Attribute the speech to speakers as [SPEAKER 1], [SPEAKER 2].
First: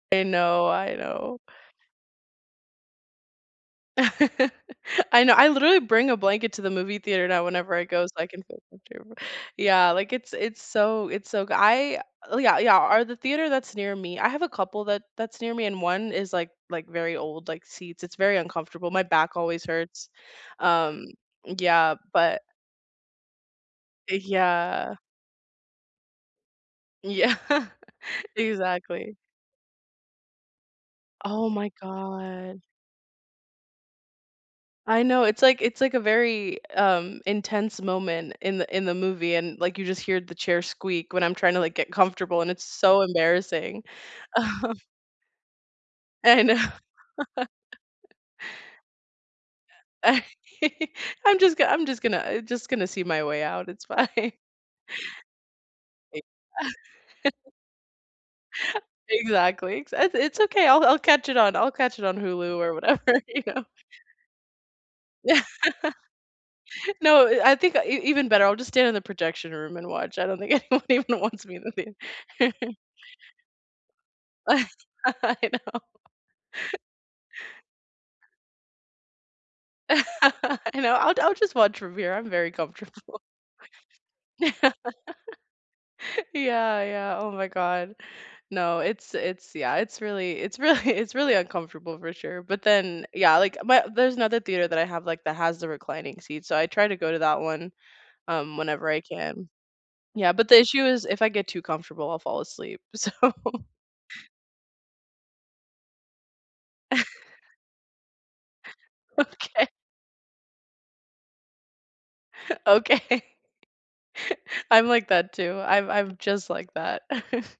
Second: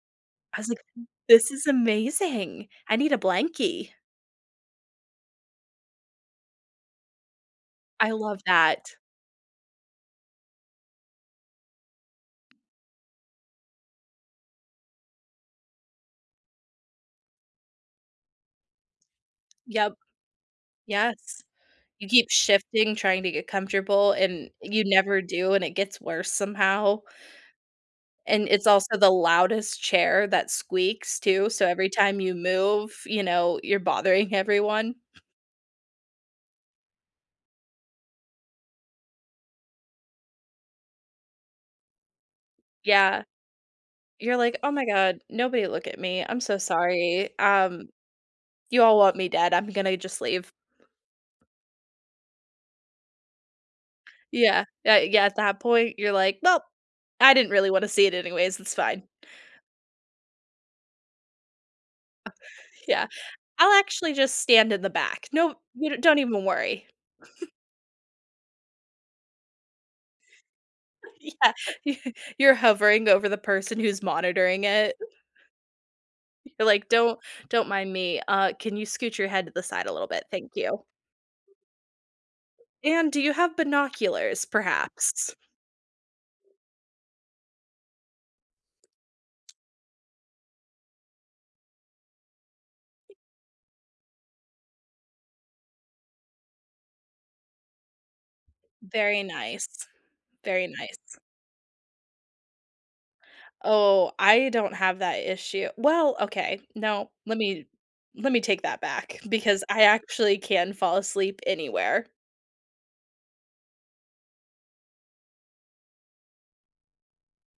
[SPEAKER 1] I
[SPEAKER 2] I
[SPEAKER 1] know,
[SPEAKER 2] was like,
[SPEAKER 1] I
[SPEAKER 2] mm,
[SPEAKER 1] know.
[SPEAKER 2] "This is amazing. I need a blankie."
[SPEAKER 1] I know, I literally bring a blanket to the movie theater now whenever I go
[SPEAKER 2] I
[SPEAKER 1] so I
[SPEAKER 2] love
[SPEAKER 1] can feel
[SPEAKER 2] that.
[SPEAKER 1] comfortable Yeah, like, it's it's so it's so goo l uh yeah, yeah or the theater that's near me; I have a couple that that's near me and one is, like like, very old, like, seats it's very uncomfortable, my back always
[SPEAKER 2] Yep.
[SPEAKER 1] hurts. Um
[SPEAKER 2] Yes.
[SPEAKER 1] Yeah,
[SPEAKER 2] You keep
[SPEAKER 1] but
[SPEAKER 2] shifting, trying to get comfortable,
[SPEAKER 1] Uh,
[SPEAKER 2] and you
[SPEAKER 1] yeah.
[SPEAKER 2] never do, and it gets worse somehow.
[SPEAKER 1] Yeah.
[SPEAKER 2] And it's also the
[SPEAKER 1] Exactly.
[SPEAKER 2] loudest chair that squeaks,
[SPEAKER 1] Oh
[SPEAKER 2] too, so
[SPEAKER 1] my
[SPEAKER 2] every time you
[SPEAKER 1] god.
[SPEAKER 2] move, you know, you're bothering everyone.
[SPEAKER 1] I know, it's like it's like a very, um, intense moment in the in the movie and, like, you just hear the chair squeak, when I'm tryna, like, get comfortable, and it's so
[SPEAKER 2] Yeah.
[SPEAKER 1] embarrassing.
[SPEAKER 2] You're like, "Oh my god, nobody look at me. I'm
[SPEAKER 1] I
[SPEAKER 2] so
[SPEAKER 1] know.
[SPEAKER 2] sorry. Um, you all want me dead, I'm gonna just leave."
[SPEAKER 1] "I'm just go I'm just gonna just gonna see my way out, it's fine."
[SPEAKER 2] Yeah. Yeah, yeah, at that point you're
[SPEAKER 1] E
[SPEAKER 2] like, "Well, I didn't really wanna see it anyways, it's fine."
[SPEAKER 1] Exactly, ex "It it's okay, I'll I'll catch it on I'll catch it on
[SPEAKER 2] Uh
[SPEAKER 1] Hulu or”
[SPEAKER 2] "Yeah.
[SPEAKER 1] “whatever," you know.
[SPEAKER 2] I'll actually just stand in the back.
[SPEAKER 1] Yeah.
[SPEAKER 2] No, n don't even worry."
[SPEAKER 1] No, i "I think e even better, I'll just stand in the projection room and watch," I don't think anyone even wants me in the
[SPEAKER 2] Yeah.
[SPEAKER 1] thea
[SPEAKER 2] You're hovering over the person who's monitoring it.
[SPEAKER 1] I know.
[SPEAKER 2] You're like, "Don't don't mind me. Uh, can you scoot your head to the side a little bit? Thank
[SPEAKER 1] I
[SPEAKER 2] you."
[SPEAKER 1] know, "I'll I'll just watch from here, I'm very comfortable.“
[SPEAKER 2] And do you have binoculars perhaps?
[SPEAKER 1] Yeah, yeah. Oh my god. No, it's it's yeah, it's really it's really it's really uncomfortable for sure, but then Yeah, like, my there's another theater that I have, like that has the reclining seats, so I try to go to that one, um, whenever I
[SPEAKER 2] Very
[SPEAKER 1] can.
[SPEAKER 2] nice.
[SPEAKER 1] Yeah, but the
[SPEAKER 2] Very
[SPEAKER 1] issue is,
[SPEAKER 2] nice.
[SPEAKER 1] if I get too comfortable, I'll fall asleep. So
[SPEAKER 2] Oh, I don't have that issue well, okay. No, let me let me take that back, because
[SPEAKER 1] Okay.
[SPEAKER 2] I actually can fall asleep anywhere.
[SPEAKER 1] Okay. I'm like that too, I'm I'm just like that.